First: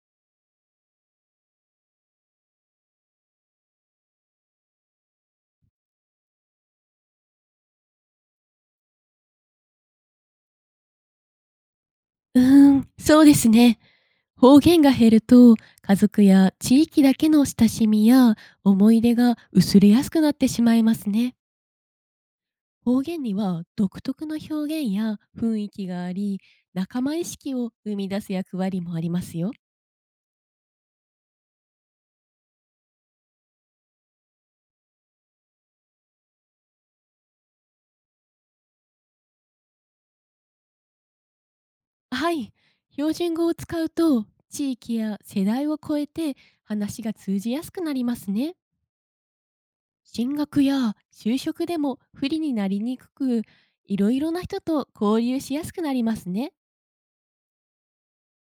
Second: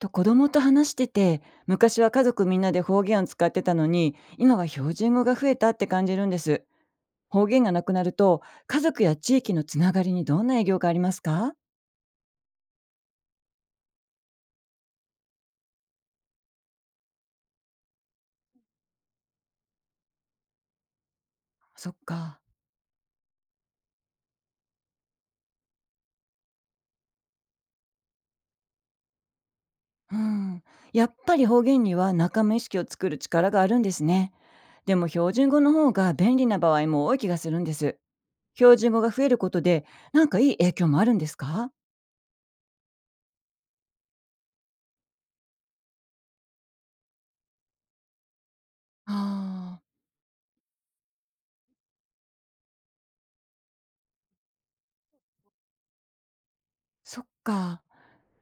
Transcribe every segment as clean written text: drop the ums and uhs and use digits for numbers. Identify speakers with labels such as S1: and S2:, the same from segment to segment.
S1: と子供と話してて、昔は家族みんなで方言を使ってたのに今は標準語が増えたって感じるんです。方言がなくなると家族や地域のつながりにどんな影響がありますか？
S2: そうですね。方言が減ると、家族や地域だけの親しみや思い出が薄れやすくなってしまいますね。
S1: そっか。
S2: 方言には独特の表現や雰囲気があり、仲間意識を生み出す役割もありますよ。
S1: うん。やっぱり方言には仲間意識を作る力があるんですね。でも標準語の方が便利な場合も多い気がするんです。標準語が増えることでなんかいい影響もあるんですか？
S2: はい。標準語を使うと、地域や世代を超えて話が通じやすくなりますね。
S1: ああー。
S2: 進学や就職でも不利になりにくく、いろいろな人と交流しやすくなりますね。
S1: そっか。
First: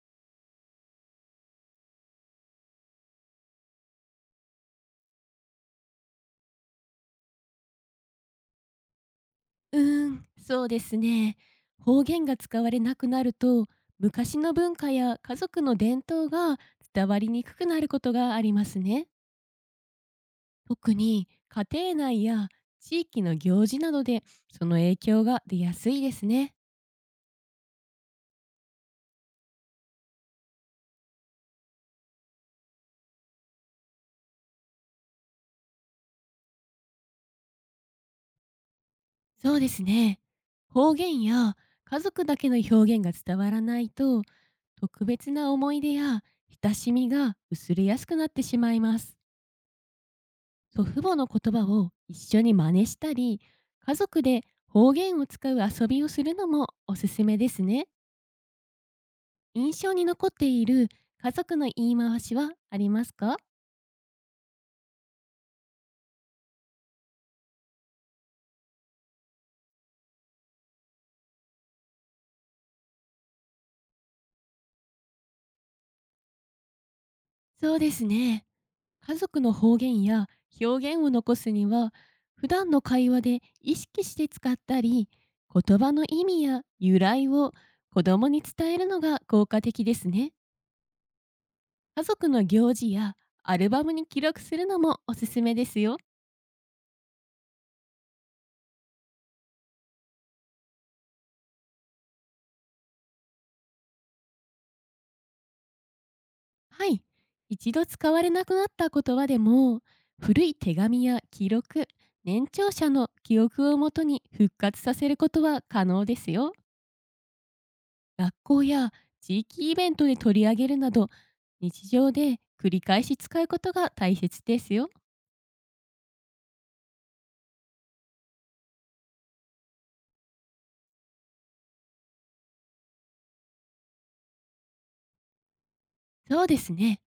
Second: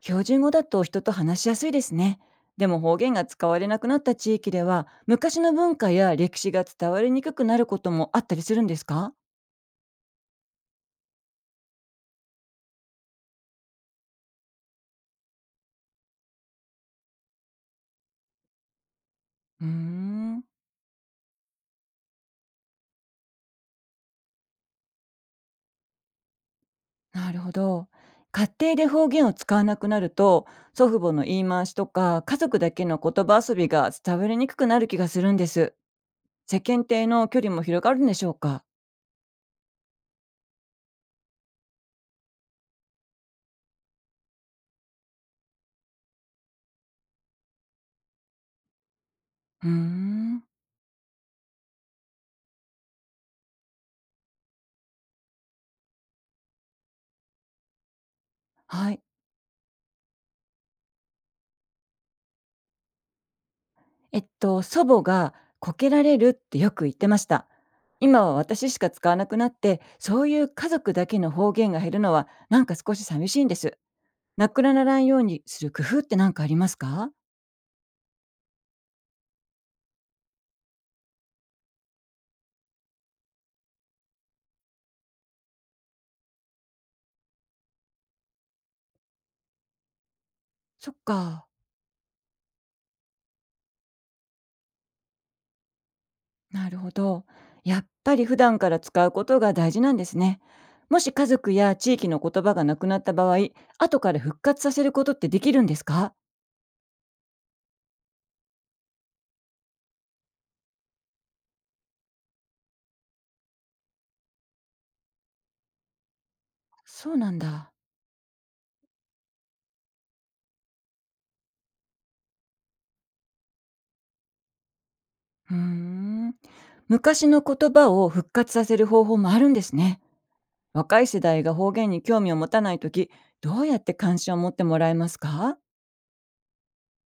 S1: 標準語だと人と話しやすいですね。でも方言が使われなくなった地域では、昔の文化や歴史が伝わりにくくなることもあったりするんですか？
S2: そうですね。方言が使われなくなると、昔の文化や家族の伝統が伝わりにくくなることがありますね。
S1: うーん。
S2: 特に家庭内や地域の行事などでその影響が出やすいですね。
S1: なるほど。家庭で方言を使わなくなると、祖父母の言い回しとか家族だけの言葉遊びが伝わりにくくなる気がするんです。世間体の距離も広がるんでしょうか？
S2: そうですね。方言や家族だけの表現が伝わらないと、特別な思い出や親しみが薄れやすくなってしまいます。
S1: うーん。
S2: 祖父母の言葉を一緒に真似したり、家族で方言を使う遊びをするのもおすすめですね。
S1: はい。
S2: 印象に残っている家族の言い回しはありますか？
S1: 祖母がこけられるってよく言ってました。今は私しか使わなくなって、そういう家族だけの方言が減るのはなんか少し寂しいんです。なくならないようにする工夫って何かありますか？
S2: そうですね。家族の方言や表現を残すには、普段の会話で意識して使ったり、言葉の意味や由来を子供に伝えるのが効果的ですね。
S1: そっか。
S2: 家族の行事やアルバムに記録するのもおすすめですよ。
S1: なるほど。やっぱり普段から使うことが大事なんですね。もし家族や地域の言葉がなくなった場合、後から復活させることってできるんですか？
S2: はい。一度使われなくなった言葉でも、古い手紙や記録、年長者の記憶をもとに復活させることは可能ですよ。
S1: そうなんだ。
S2: 学校や地域イベントで取り上げるなど、日常で繰り返し使うことが大切ですよ。
S1: うーん。昔の言葉を復活させる方法もあるんですね。若い世代が方言に興味を持たないとき、どうやって関心を持ってもらえますか？
S2: そうですね。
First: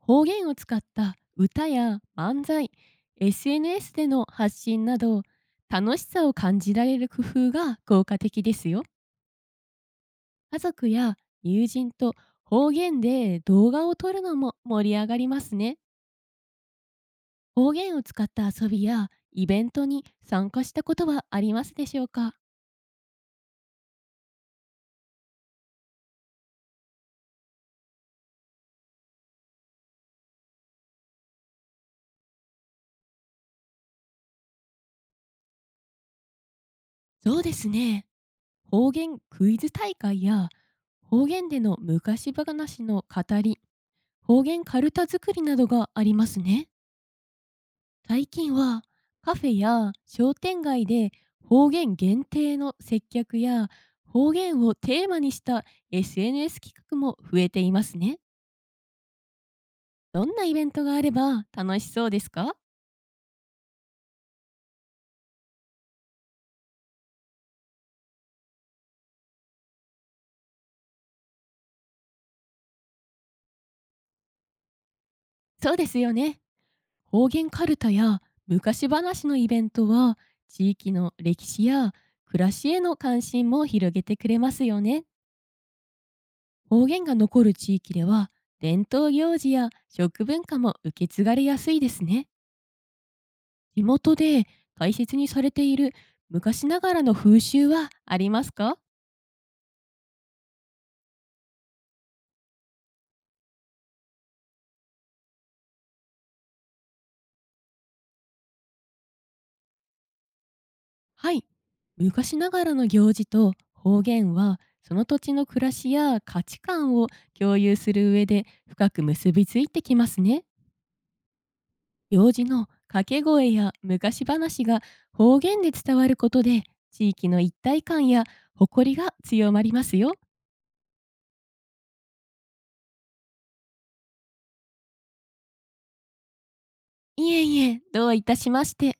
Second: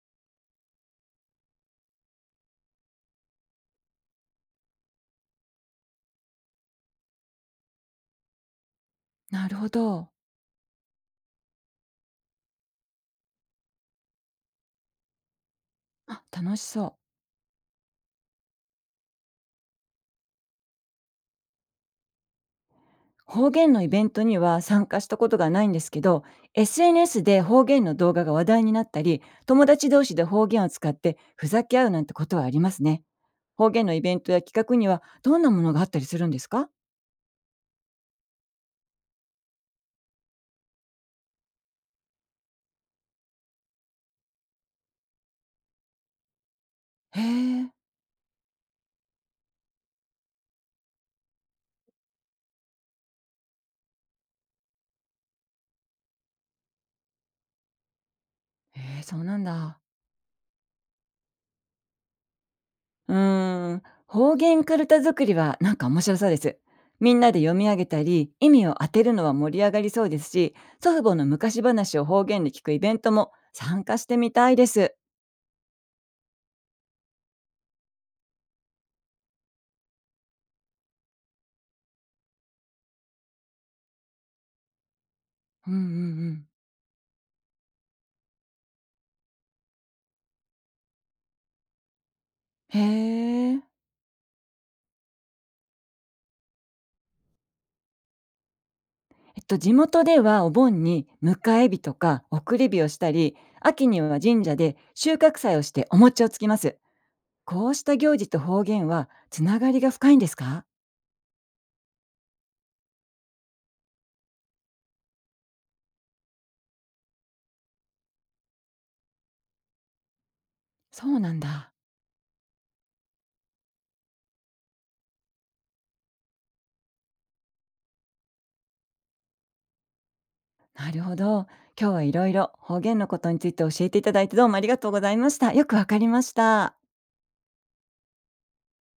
S2: 方言を使った歌や漫才、SNS での発信など、楽しさを感じられる工夫が効果的ですよ。
S1: なるほど。
S2: 家族や友人と方言で動画を撮るのも盛り上がりますね。
S1: あ、楽しそう。
S2: 方言を使った遊びやイベントに参加したことはありますでしょうか？
S1: 方言のイベントには参加したことがないんですけど、SNS で方言の動画が話題になったり、友達同士で方言を使ってふざけ合うなんてことはありますね。方言のイベントや企画にはどんなものがあったりするんですか？
S2: そうですね。方言クイズ大会や方言での昔話の語り、方言カルタ作りなどがありますね。
S1: へえ。
S2: 最近はカフェや商店街で方言限定の接客や方言をテーマにした SNS 企画も増えていますね。
S1: へえ、そうなんだ。
S2: どんなイベントがあれば楽しそうですか？
S1: うーん、方言かるた作りはなんか面白そうです。みんなで読み上げたり、意味を当てるのは盛り上がりそうですし、祖父母の昔話を方言で聞くイベントも参加してみたいです。
S2: そうですよね。方言カルタや昔話のイベントは地域の歴史や暮らしへの関心も広げてくれますよね。
S1: うんうんうん。
S2: 方言が残る地域では伝統行事や食文化も受け継がれやすいですね。
S1: へえ。
S2: 地元で大切にされている昔ながらの風習はありますか？
S1: 地元ではお盆に迎え火とか送り火をしたり、秋には神社で収穫祭をしてお餅をつきます。こうした行事と方言はつながりが深いんですか？
S2: はい。昔ながらの行事と方言は、その土地の暮らしや価値観を共有する上で深く結びついてきますね。
S1: そうなんだ。
S2: 行事の掛け声や昔話が方言で伝わることで、地域の一体感や誇りが強まりますよ。
S1: なるほど。今日はいろいろ方言のことについて教えていただいてどうもありがとうございました。よくわかりました。
S2: いえいえ、どういたしまして。